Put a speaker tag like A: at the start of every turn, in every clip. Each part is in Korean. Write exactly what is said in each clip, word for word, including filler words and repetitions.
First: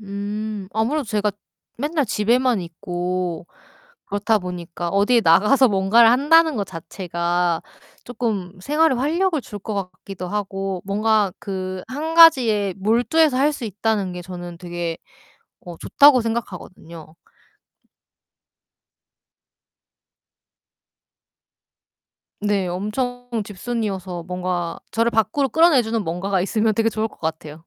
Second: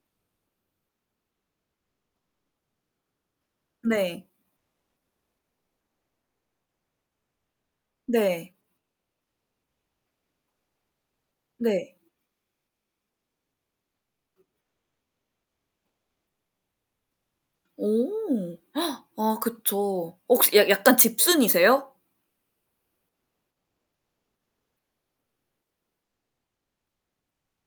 A: 음. 아무래도 제가 맨날 집에만 있고
B: 네.
A: 그렇다 보니까 어디에 나가서 뭔가를 한다는 것 자체가
B: 네.
A: 쪼끔 생활에 활력을 줄 것 같기도 하고 뭔가 그
B: 네.
A: 한 가지에 몰두해서 할 수 있다는 게 저는 되게 어 좋다고 생각하거든요.
B: 오. 아 그쵸. 혹시 약 약간 집순이세요?
A: 네. 엄청 집순이어서 뭔가 저를 밖으로 끌어내주는 뭔가가 있으면 되게 좋을 것 같아요.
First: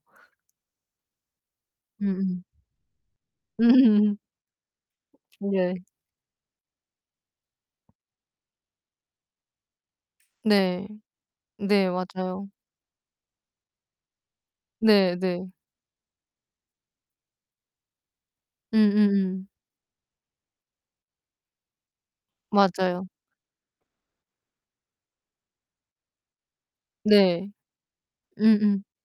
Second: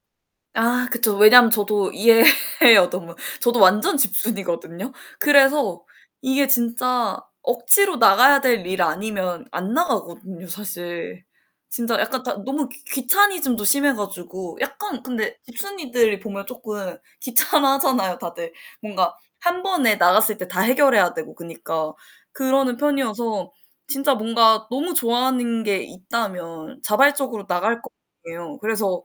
B: 아 그쵸. 왜냐면 저도
A: 음음.
B: 이해해요. 너무. 저도 완전 집순이거든요.
A: 네.
B: 그래서 이게 진짜 억지로 나가야 될 일 아니면 안 나가거든요,
A: 네.
B: 사실.
A: 네
B: 진짜 약간 다
A: 맞아요.
B: 너무 귀 귀차니즘도 심해 가지고 약간
A: 네
B: 근데
A: 네.
B: 집순이들이 보면 쪼끔 귀찮아하잖아요, 다들. 뭔가
A: 음음음.
B: 한 번에 나갔을 때 다 해결해야 되고 그니까 그러는
A: 맞아요.
B: 편이어서 진짜 뭔가 너무 좋아하는 게 있다면 자발적으로
A: 네.
B: 나갈 거 아니예요.
A: 음음.
B: 그래서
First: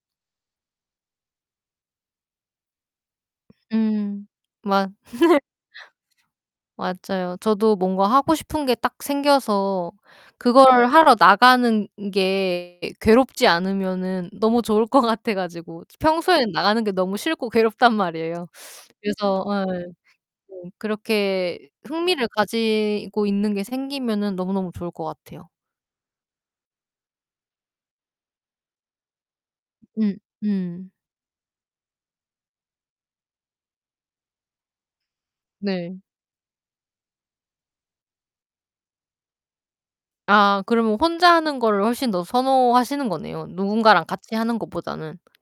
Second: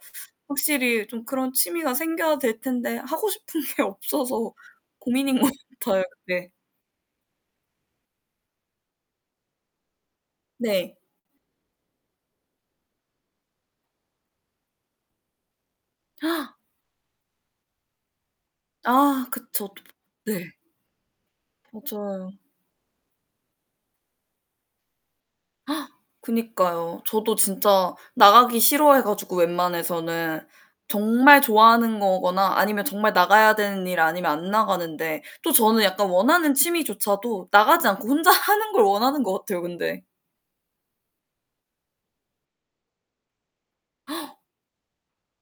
B: 확실히 좀 그런 취미가 생겨야 될 텐데 하고 싶은 게
A: 음
B: 없어서
A: 맞
B: 고민인 것 같아요. 네.
A: 맞아요. 저도 뭔가 하고 싶은 게 딱 생겨서 그걸
B: 네.
A: 하러 나가는 게 괴롭지 않으면은 너무 좋을 것 같아 가지고. 평소에 나가는 게 너무 싫고 괴롭단 말이에요.
B: 아
A: 그래서
B: 그쵸, 또
A: 예
B: 네.
A: 좀 그렇게 흥미를
B: 맞아요.
A: 가지고 있는 게 생기면은 너무너무 좋을 것 같아요.
B: 그니까요. 저도 진짜 나가기 싫어해 가지고
A: 음
B: 웬만해서는
A: 음.
B: 정말 좋아하는 거거나 아니면 정말 나가야 되는 일 아니면 안 나가는데 또 저는
A: 네.
B: 약간 원하는 취미조차도 나가지 않고 혼자 하는 걸 원하는 것 같아요, 근데.
A: 아 그러면 혼자 하는 거를 훨씬 더 선호하시는 거네요, 누군가랑 같이 하는 것보다는.